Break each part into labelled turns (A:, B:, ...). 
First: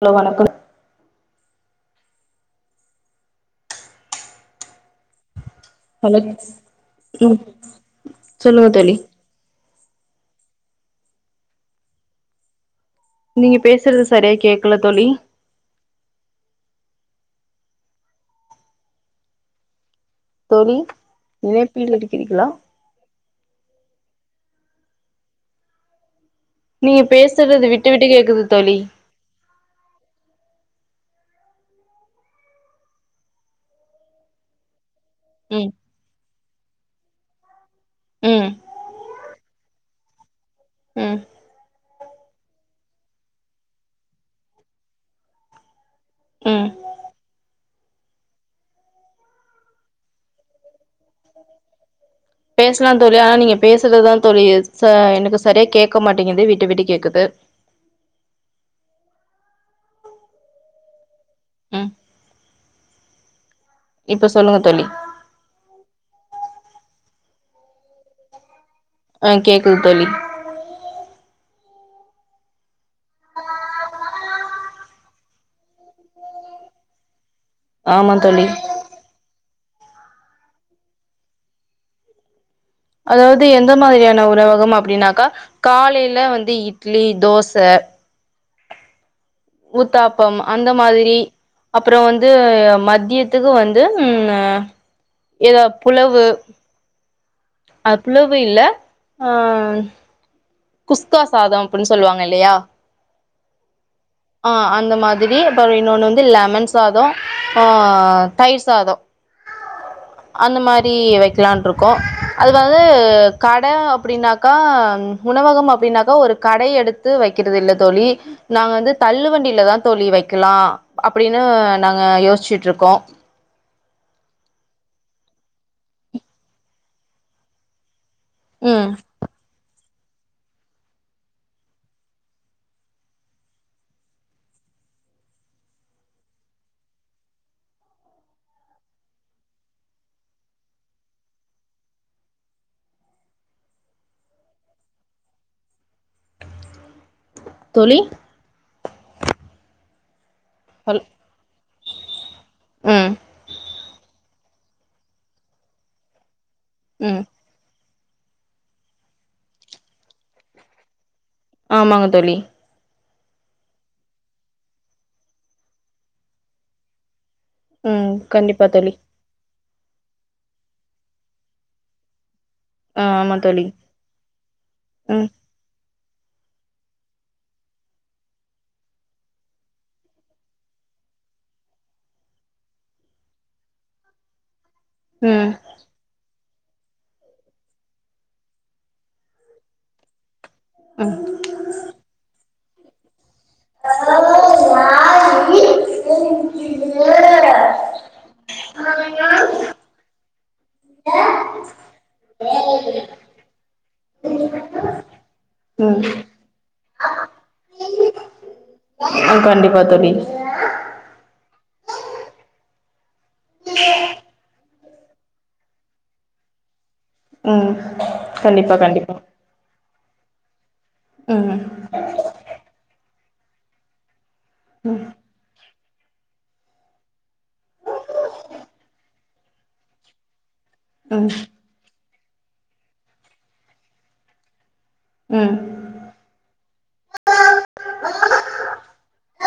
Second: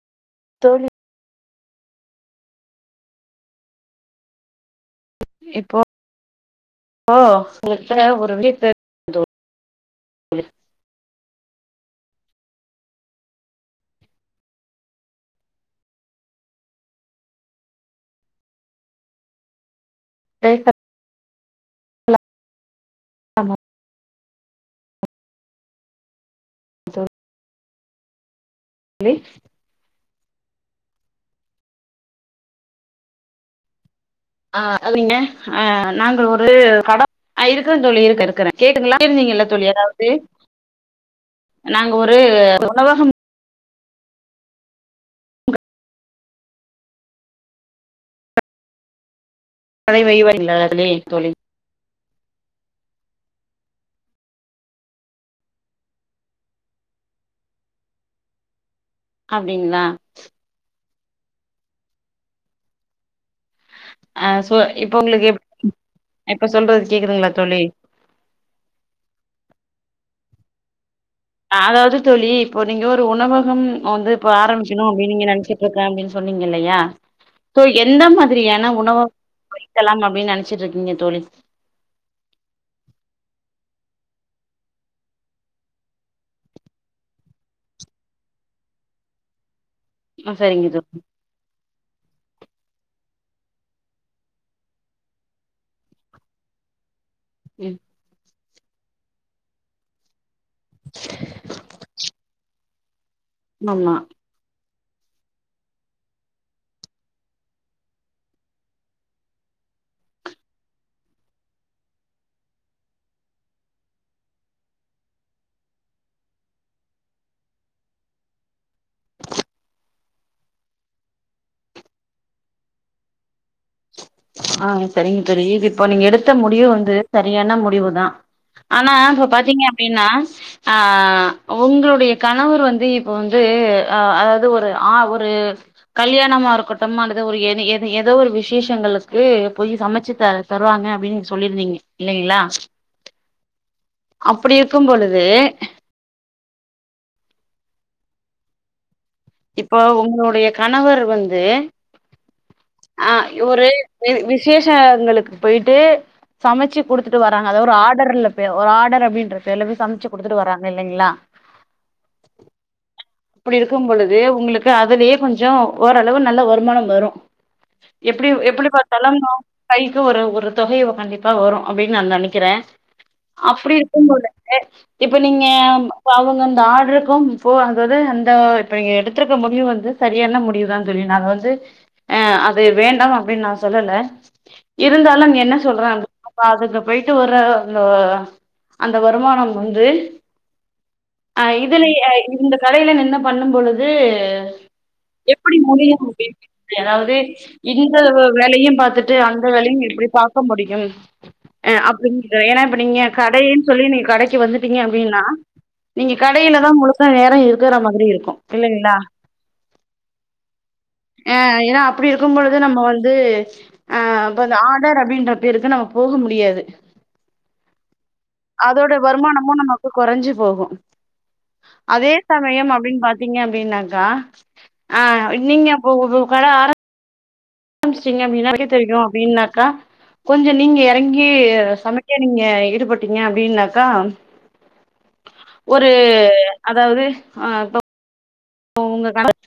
A: Hello வணக்கம்
B: தோழி இப்போ
A: ஹலோ
B: போ
A: ம்
B: உங்ட்ட ஒரு [inaudible]
A: சொல்லுங்க தோழி
B: [unintelligible]
A: நீங்க பேசுறது சரியா கேக்ல தோழி தோழி இணைப்பில் இருக்றிர்களா
B: ஆமாம்
A: நீ பேசறது விட் டு விட்டு கேக்குது தோழி
B: ழி ஆ அதிங்க ஆ
A: ம்
B: நாங்க ஒரு கடை ஆ இருக் கற தோழி இருக் இருக்கற
A: ம்
B: கேக்குங்ளா [unintelligible] தோழி அதா ஏ
A: ம்
B: நாங்க ஒரு உணவகம்
A: ம்
B: பழைய [unintelligible] தோழி தோழி
A: பேசலாந் தோழி ஆனா நீங்க பேசுறதுதா தோழி ச எனக்கு சரியா கேக்க மாட்டேங்குது விட்டு விட்டு கேக்குது
B: அப்டிங்ளா
A: ம் இப்ப
B: ஆ சோ
A: சொல்லுங்க தோழி
B: இப்ப உங்ளுக்கு எ இப்ப சொல்றது கேக்குதுங்ளா தோழி
A: ஆ கேக்குது தோழி
B: ஆதாது தோழி இப்போ நீங்க ஒரு உணவகம் வந்து இப்ப ஆரம்பிக்கணு அப்டின் நீங்க நெனைச்சிட்ருக்க அப்டினு சொன்னிங்க இல்லையா இப்போ எந்த
A: ஆமா தோழி
B: மாதிரியான உணவ கலாம் அப்டின் நெனச்சிட்ருக்கிங்க தோழி
A: அதாவுது எந்த மாதிரியான உணவகம் அப்டினாக்கா காலைல வந்து இட்லி தோச
B: ஆ
A: ஊத்தாப்பம்
B: சரிங்க
A: அந்த மாதிரி அப்ற வந்து மதியத்துக்கு வந்து ம் இத புலவு
B: தோழி
A: அது புலவ் வு இல்ல ஆ குஸ்கா சாதம் அப்னு சொல்லுவாங்க இல்லையா
B: னம்மா
A: ஆ அந்த மாதிரி அப்புற இன்னோனு வந்து லெமன் சாத தயிர் சாத அந்த மாரி வெக்கலான்ட்ருக்கோ அதுக் வந்து கடை அப்டினாக்கா உணவகம் அப்டினாக்கா ஒரு கடை எடுத்து வெக்கறது இல்ல தோழி நாங்க வந்து தள்ளு வண்டிலதா தோழி வெக்கலா அப்டின்னு நாங்க யோசிச்சுட்ருக்கோ
B: ஆ சரிங்க தொழி இது இப்போ நீங்க எடுத்த முடிவு வந்து சரியான முடிவு தா
A: ம்
B: ஆனா இப்ப பாத்திங்க அப்டினா ஆ உங்களுடைய கணவர் வந்து இப்போ வந்து அ அதாவ்து ஒரு ஆ ஒரு கல்யாணமா இருக்கட்டும் அல்லது ஒரு ஏ ஏ ஏதோ ஒரு விசேஷங்களு க்கு போயி சமைச்சு த தருவாங்க அப்டினு நீங்க சொல்லிருந்திங்க இல்லைங்ளா அப்புடி இருக்கும் பொழுது
A: தோழி
B: இப்போ உங்களுடைய
A: ஹல்
B: கணவர் வந்து ஆ
A: ம்
B: இவுரு வி விசேஷங்களுக்கு போயிட்டு சமைச்சு
A: ம்
B: குடுத்துட்டு வராங்க அத ஒரு ஆ டர்ல போ ஒரு ஆர்டர் அப்டின்ற பேர்ல போய் சமைச்சு குடுத்துட்டு வராங்க இல்லைளா
A: ஆமாங்க தோழி
B: அப்பிடி இருக்கும் பொழுது உங்களுக்கு அதுலயே கொஞ்ச ஓரளவு நல்ல வருமானம் வரு
A: ம்
B: எப்டி
A: கண்டிப்பா
B: எப்பிடி
A: தோழி
B: பாத்தாலு கைக்கு ஒரு ஒரு தொகைய கண்டிப்பா வரு அப்படின் நா நெனக்கிறே
A: ஆ ஆமா தோழி
B: அப்டி இருக்கும் பொழுது இப்ப
A: ம்
B: நீங்க இப்ப அவுங்க அந்த ஆர்டருக்கு இப்போ அதாது அந்த இப்ப நீங்க எடுத்திருக்க முடிவு வந்து சரியான முடிவுதா தோழி நா அத வந்து அ அது வேண்டாம் அப்டின் நா சொல்லல இருந்தாலும் நீ
A: ம்
B: என்ன சொல்றாங்க ப்பா அதுக்கு போயிட்டு வர அந்த வருமானம் வந்து அ இதுலபே அ இந்த கலையில நின்னு பண்ணும் பொழுது எப்பிடி முடியு முடியு அதாவது [unintelligible] வேலயும் பாத்துட்டு அந்த வேலயும் எப்பிடி பாக்க முடியும் அ அப்டிங்கிற ஏன்னா இப்ப நீங்க கடயினு சொல்லி நீ கடைக்கு வந்துட்டீங்க அப்டின்னா
A: ம்
B: நீங்க கடையில தா முழுக்க நேரம் இருக்கற மாதிரி இருக்கும் இல்லலைங்களா
A: ஆ கண்டிப்பா தோழி
B: ஹேன் ஏனா அப்பிடி இருக் க்கும் பொழுது நம்ம வந்து அ அப்ப அந்த ஆடர் அப்பிடின்ற பேருக்கு நம்ம போக முடியாது
A: ம் கண்டிப்பா கண்டிப்பா
B: ப்ப கொறஞ்சு போகும்
A: ம்
B: அதே சமயம் அப்பிடின்னு பாத் பிங்க அப்டின்னாக்கா ஆ நீங்க போக போக கட ஆரம் ஆரம்பிச்சிட்டிங்க அப்பிடின்னா வெளிய தெரியும் அப்பிடின்னாக்கா கொஞ்சம் நீ நீங்க எறங்கி
A: ம்
B: சமைக் ங்கயை நீங்க ஈடுபட்டீங்க அப்பிடின்னாக்கா
A: ம்
B: ஒரு அதாவுது அ ப உங்க கணக்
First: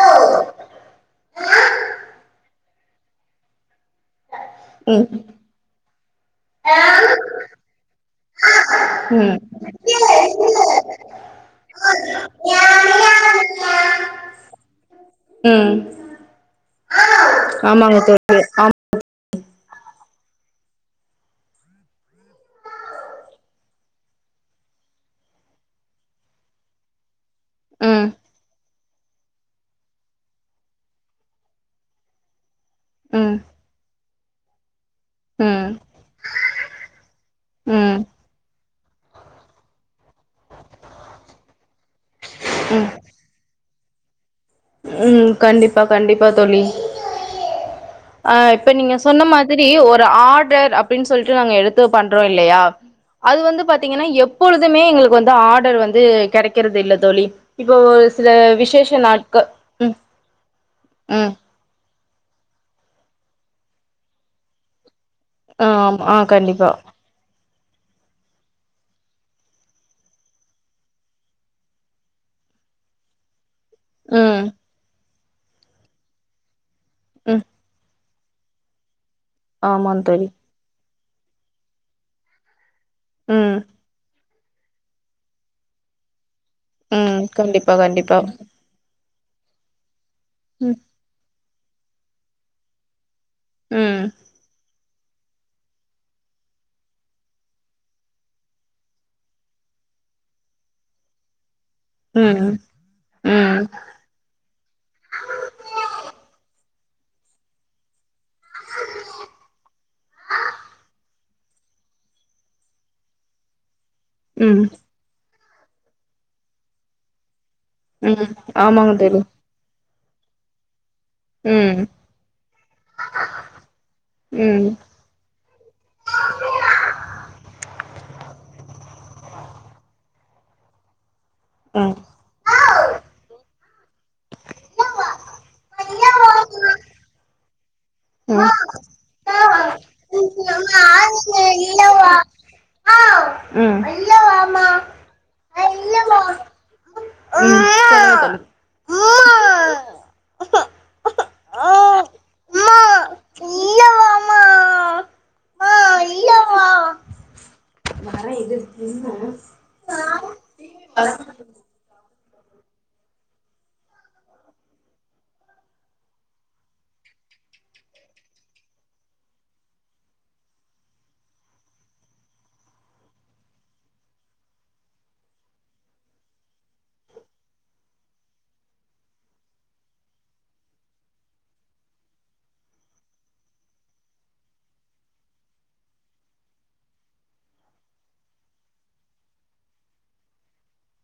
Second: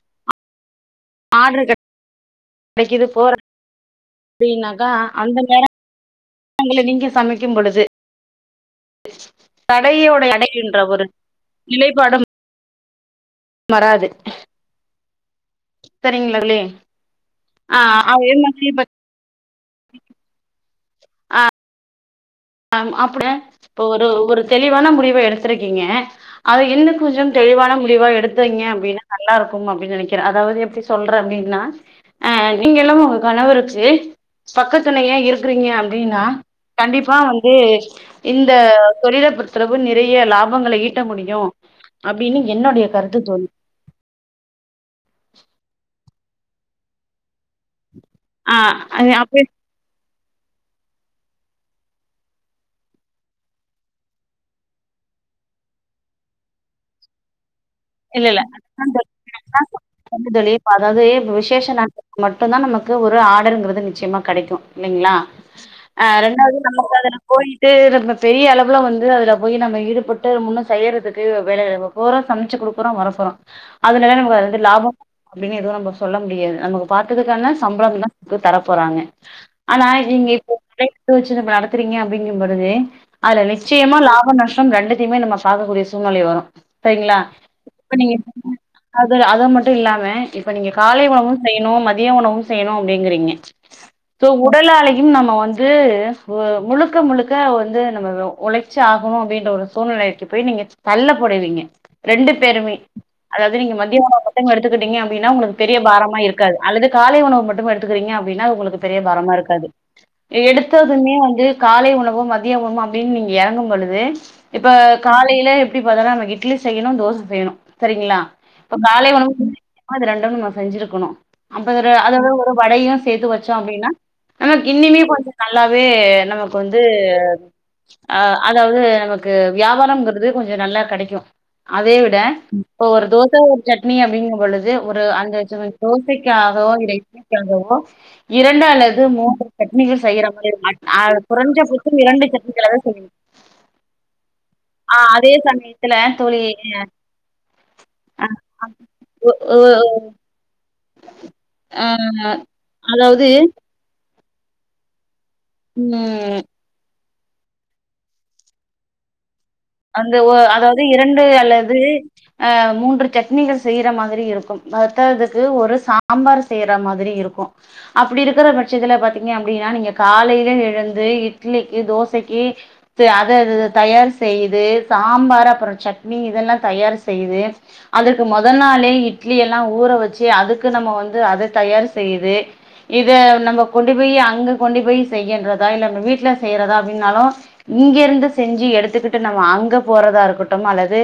B: ஆடரு கெ டைக்குது போற அப்டினாக்கா
A: ம்
B: அந்த நேரம் [unintelligible] நீங்க சமைக்கும் பொழுது
A: ம்
B: தடையோடை அடைகின்ற ஒரு நிலைப்பாடும் வராது.
A: ம்
B: சரிங்களா ஆ
A: ஆமாங்க
B: அவ
A: தோழி
B: என்ன
A: ஆம்
B: தீப ஆ ஆ அப்ட இப்ப ஒரு ஒரு தெளிவான முடிவ எடுத்திருக்கீங்க அது இன்னு கொஞ்சம் தெளிவான
A: ம்
B: முடிவா எடுத்தீங்க அப்டின்னா நல்லா இருக்கும் அப்டின்னு நெனக்கிறே அதாவது எப்டி சொல்ற அப்டின்னா அ நீங்க இல்லாம உங்க
A: ம்
B: கணவுருச்சு பக்கத் த்தனைய இருக்குறீங்க
A: ம்
B: அப்டின்னா கண்டிப்பா வந் ஏ
A: ம்
B: இந்த அ தொழில பொருத்தளவு நிர் றைய லாபங்கள ஈட்ட முடியு அப்டின்னு என்னோடைய கருத்து தோழி.
A: ம் கண்டிப்பா கண்டிப் பா தோழி. ஆ இப்ப நீங்க சொன்ன
B: அப்ப
A: மாதிரி ஒ ஆர்டர் அப்டின்னு சொல்ட்டு நாங்க எடுத்து பண்றோ இல்லையா அது வந்து பாத்தீங்கன்னா எப்பொழுதுமே எங்களுக்கு வந்து ஆர்டர் வந்து கெடைக்கறது இல்ல தோழி. இப்போ ஒரு சில விசேஷ நாள்
B: ஆ தோழி இப்ப அதாவது இப்ப விசேஷன் தன் மட்டுந்தா நமக்கு ஒரு ஆர்டருங்கறது நிச்சியமா கெடைக்கு இல்லைங்களா
A: ஆமா
B: ஆ ரெண்டாவது
A: கண்டிப்பா
B: நமக்கு அதுல போயி தேரன்ன பெரிய அளவுல வந்து அதுல போயி நம்ம ஈடுபட்டு முன்னு செய்யறதுக்கு வேல போற சமைச்சு குடுப் அப்றோ வரப்பொரோ அதுல வேற நம்ப
A: ம்
B: இது லாபம் அப்டின்னு எதுவும் நம்ம சொல்ல முடியாது நமக்கு
A: ம்
B: பாத்துகிறதுக்கான சம்பளோ அதுதா தர போறாங்க. ஆனா
A: ஆமா தோழி
B: நீங்க இப்போ பே டியூஷன் இப்ப நடத்துறீங்க அப்புடிங்கும் பொழுது அதுல
A: ம்
B: நிச்சயமா லாபம் நஷ் [unintelligible] ரெண்டுத்தையுமே நம்ம பாக்கக்கூடிய சூழ்நலை வரு சரிங்களா
A: உம் கண்டிப்பா
B: இப்ப நீங்க
A: கண்டிப்பா
B: அது அது மட்டும் இல்லாமே இப்ப நீங்க
A: ம்
B: காலை உணவு செய்யணு மதிய உணவும் செய்யணு அப்டிங்கறீங்க
A: ம்
B: சோ உடல் அலை இன்னு நம்ம வந்து போ முழுக்க முழுக்க வந்து நம்ம ஒழைச்சி ஆகணு அப்டின்ற ஒரு சூழ்நிலைக்கு போய் நீங்க தள்ளப்படுவீங்க ரெண்டுக்
A: ம்
B: பெருமை அதாவது
A: ம்
B: நீங்க மதிய உணவு மட்டு எடுத்துக்கிட்டீங்க அப்டின்னா உங்களுக்கு பெரிய பாரமா இருக்காது அல்லது காலை உணவு மட்டு எடுத்துக்கிறீங்க அப்டின்னா உங்களுக்கு பெரிய பரமா இருக்காது எடுத்ததுமே வந்து காலை உணவு மதிய உணவு அப்டின்னு நீங்க எறங்கு பொழுது வந்து
A: ம்
B: இப்ப காலையில் இல்ல எப்டி பாத்தாலு நமக் இட்லி செய்யணு தோசை செய்யணு சரிங்களா
A: ம்
B: இப்ப
A: ஆமாங்க
B: காலை
A: தோழி
B: உணவு [inaudible] அப்போ அது ரெண்டும் நா செஞ்சிருக்கணு அப்ப
A: ம்
B: அதோட அதோட ஒரு வடையு சேர்த்து வச்சோ அப்டின்னா நமக்கு
A: ம்
B: இன்னிமே கொஞ்ச நல்லாவே நமக்கு வந்து ஆஹ் அதாவது நமக்கு வியாபாரங்கிறது கொஞ்சோ நல்லா கெடைக்கு அதே [unintelligible] இப்ப ஒரு தோசை ஒரு சட்னி அப்டிங்க பொழுது ஒரு அந்த [unintelligible] தோசைக்காகவோ
A: ம்
B: இல்ல இட்லிக்காகவோ
A: ம்
B: இரண்டு அல்லது மூன்று சட்னிகள் செய்யற
A: ம்
B: மாரி
A: சொல்லுங்க
B: இருக்கு அத் குறைஞ்ச பட்சம் இரண்டு சட்னிகள் [unintelligible] சரி ஆஹ் அதே சமயத்துல தோழி ஹ
A: தோழி
B: அஹ் ஒ ஒ ஆஹ் அதாவது [unintelligible] அந்த ஒ அதாவது இரண்டு அல்லது அஹ் மூன்று சட்னிகள் செய்யற மாதிரி இருக்கும் பத்ததுக்கு ஒரு சாம்பார் செய்யற மாதிரி இருக்கு அப்டி இருக்கிற பட்சத்துல பாத்தீங்க அப்டின்னா நீங்க காலையில எழுந்து இட்லிக்கு தோசைக்கி அதது தயார் செய் தே சாம்பார் அப்றோ சட்னி இதெல்லா தயார் செய்யுது அதுக்கு முதல் நாளே இட்லி எல்லா ஊற வச்சு அதுக்கு நம்ம வந்து அத தயார் செய்யுது இத நம்ம கொண்டு போய் அங்க கொண்டு போய் செய்கின்றதா இல்ல வீட்டுல செய்யறதா அப்படனாலும் இங்க இருந்து செஞ்சு எடுத்துகி நம அங்க போறதா இருக்கட்டும் அல்லது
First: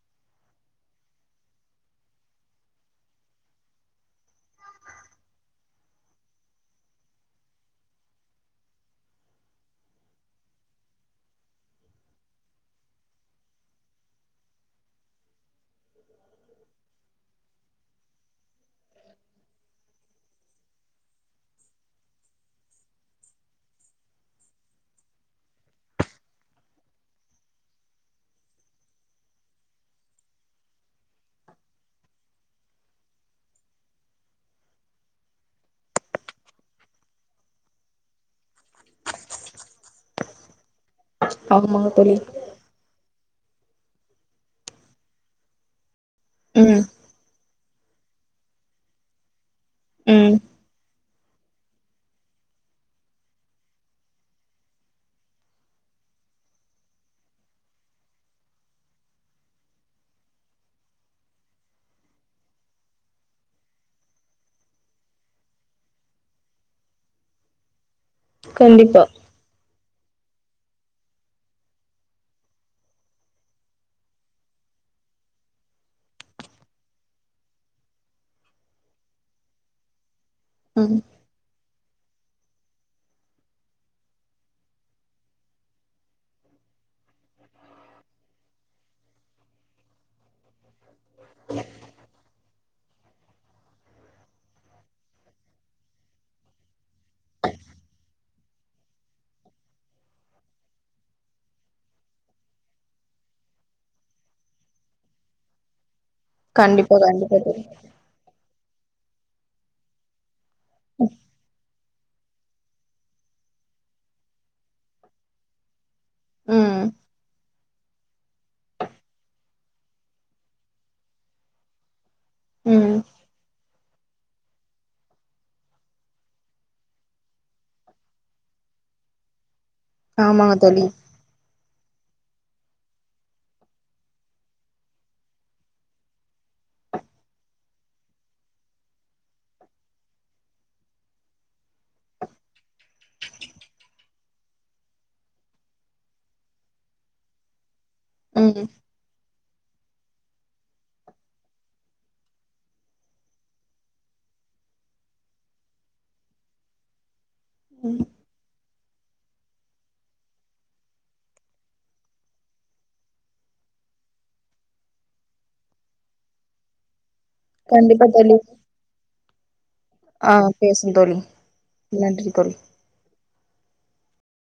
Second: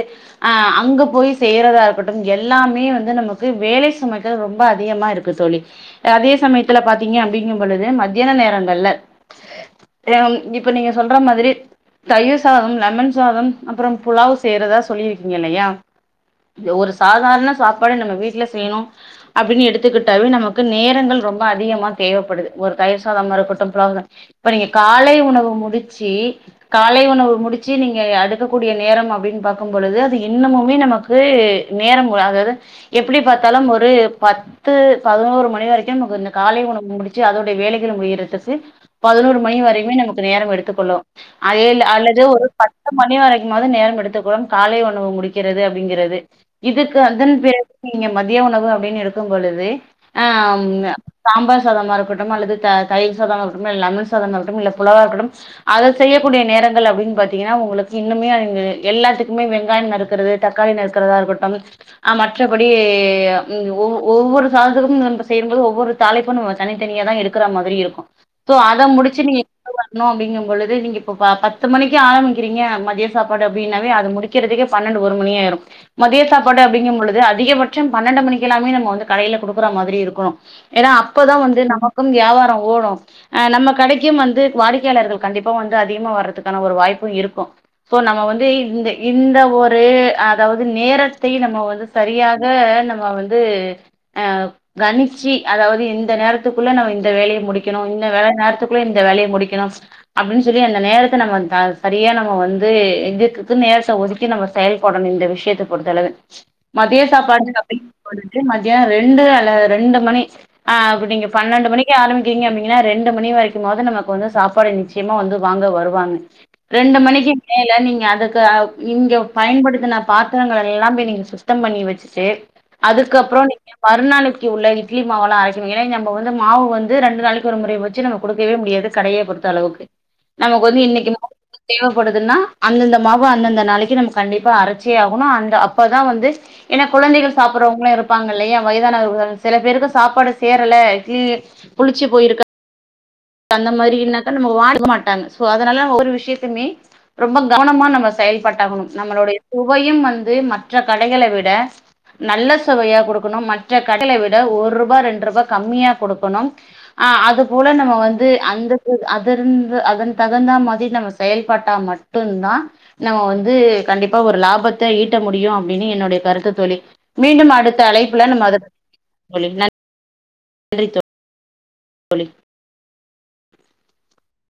B: அஹ் அங்க போய் செய்யறதா இருக்கட்டும் எல்லாமே வந்து நமக்கு வேலை சுமைகள் ரொம்ப அதிகமா இருக்கு தோழி அதே சமயத்துல பாத்தீங்க அப்டிங்கும் பொழுது மத்தியான நேரங்கள்ல அ இப்ப நீங்க சொல்ற மாதிரி தயிர் சாதோ லெமன் சாதம் அப்புறம் புலாவ் சேறதா சொல்லியிருக்கீங்க இல்லையா ஒரு சாதாரண சாப்பாடு நம்ம வீட் இல்ல செய்யணு அப்டின்னு எடுத்துக்கிட்டாவே நமக்கு நேரங்கள் ரொம்ப அதிகமா தேவைப்படுது ஒரு தயிர் சாதமா இருக்கட்டு [unintelligible] நீங்க காலை உணவு முடிச்சு காலை உணவு முடிச் நீங்க எடுக்கக்கூடிய நேரம் அப்டின்னு பாக்கும் பொழுது அது இன்னமுமே நமக்கு நேரம் அதாவது எப்டி பாத்தாலு ஒரு பத்து பதினோரு மணி வரைக்கு நமக்கு இந்த காலை உணவு முடிச்சு அதோடைய வேலைகள் முடியறதுக்கு பதினோரு மணி வரைையுமே நமக்கு நேரம் எடுத்துக்கொள்ளு அதே இல்ல
A: ஆமாங்க தோழி
B: அல்லது ஒரு பணி வரைக்குமாது நேரம் எடுத்துகுவோம் கால உணவு முடிக்கிறது அப்டிங்கிறது
A: ம்
B: இதுக்கு [unintelligible] நீங்க மதிய உணவு அப்டின்னு இருக்கும் பொழுது
A: ம்
B: அஹ் சாம்பார் சாதமா இருக்கட்டு அல்லது த தயிர் சாதமா இருக்கட்டு லெமன் சாதமா இருக்கட்டு இல்ல புலாவா இருக்கட்டும் அதை செய்யக்கூடிய நேரங்கள் அப்டின்னு பாத் பாத்தீங்கன்னா உங்களுக்கு இன்னுமே அங்க எல்லாத்துக்குமே வெங்காயம் நறுக்கிறது தக்காளி நறுக்கிறதா இருக்கட்டும் ஆஹ் மற்றபடி ஒவ் ஒவ்வொரு சாதத்துக்கும் நம்ம செய்யும்போது ஒவ்வொரு தலைிப்பும் நம்ம தனித்தனியா தான் எடுக்கிற மாதிரி இருக்கு சோ அதா
A: கண்டிப்பா
B: முடிச்சு நீங் [unintelligible] அப்படிங்கும் பொழுது நீங்க இப்ப பத்து மணிக்கு ஆரம்பிக்கிறீங்க மதிய சாப்பாடு அப்படன அத முடிிகிக்றதுகே பண்னடு ஒரு மணிி ஆயிரும் மதிய சாப்பாடு அ பொது அதிகபட்சம் பன்னெண்டு மணிக்க நம வந்து கடையில் குடுக்கற மாதிரி இருக்கணும் ஏன்னா
A: ம்
B: அப்பதான் வந்து ந மக்கும் வியாபாரம் ஓடும் நம்ம கிடைக்கும் வந்து வாடிக்கையாளர்கள் கண்டிப்பா வந்து அதிகமா வர்றதுக்கு ஒரு வாய்ப்பும் இருக்கும் நம வந்து ஒரு அதது நேரத்தை ந வ சரியாக ந வ கணிச்ச அதாவது இந்த நேரத்துக்குள்ள வேலையை முடிக்கணும் நேரத்துக்குள்ள வேலையை முடிக்கணும் அப்பட சொல்லி நேரத்தை நம்ம சரியா நம்ம வந்து இதுக்கு நேரத்தை ஒதுக்கி நம்ம செயல்படணும் இந்த விஷயத்தை பொறுத்தளவு
A: கண்டிப்பா
B: மதியம்
A: கண்டிப்பா
B: சாப்பாடு
A: தோழி
B: அப்படிய [unintelligible] மதியம் ரெ ரெண்டு அல்ல ரெண்டு மணி ஆ அப்படிங்க பன்னெண்டு மணிக்கு ஆரம்பிக்கீங்க அப்பீங்கன்னா ரெண்டு மணி வரைக்கும்மாவாது நமக்கு வந்து சாப்பாடு நிச்சயமா வந்து வாங்க வரும் வாாங்க
A: ம்
B: ரெண்டு மணிக்கு ஏ இல்ல நீங்க அதுக்கு இங்க பயன்படுத்தின பாத்திரங்கள் எல்லாமே நீங்க சுத்தம் பண்ணி வச்சு சரி
A: ம்
B: அதுக்கப்புறம் நீ மறுநாளைக்கு உள்ள இட்லி மாவெல்லாம் அரைக்கணும் ஏன்னா நம்ம வந்து மாவு வந்து ரெண்டு நாளைக்கு ஒரு முறை வச்சு நம்ம கொடுக்கவே முடியாது கடையை பொறுத்த அளவுக்கு
A: ஆமா
B: [unintelligible] இன்னைக்கு தேவைப்படுதுன்னா அந்தந்த மாவு அந்தந்த நாளைக்கு நம்ம கண்டிப்பா அரைச்சிய ஆகணும் அந்த அப்பதான் வந்து ஏன்னா குழந்தைகள் சாப்பிடுறவங்களும் இருப்பாங்க இல்லையா வயதானக சில பேருக்கு சாப்பாடு சேரல கீழ புளிச்சு போயிருக்க அந்த மாதிரி என்னாக்கா நம்ம வாங்க மாட்டாங்க சோ அதனால ஒரு விஷயத்தமே ரொம்ப கவனமா நம்ம
A: ம்
B: செயல்பட்டாகணும் நம்மளுடைய சுவையும் வந்து மற்ற கடைகளை விட நல்ல சுவையா கொடுக்கணும் மற்ற கடைகளை விட ஒரு ரூபாய் ரெண்டு ரூபாய் கம்மியா கொடுக்கணும் ஆஹ் அது உல நம்ம வந்து அந்த அத இருந்து அதன் தகுந்தா மாதிரி நம்ம செயல்பாட்டா மட்டும்தான் நம்ம வந்து கண்டிப்பா ஒரு லாபத்தை ஈட்ட முடியும் அப்படின்னு என்னுடைய கருத்து தோழி மீண்டும் அடுத்த
A: கண்டிப்பா
B: அழைப்புல
A: தோழி
B: நம்ம அத சொ நன்றி
A: ஆ பேசுும் தோழி நன்றி தோழி
B: [inaudible]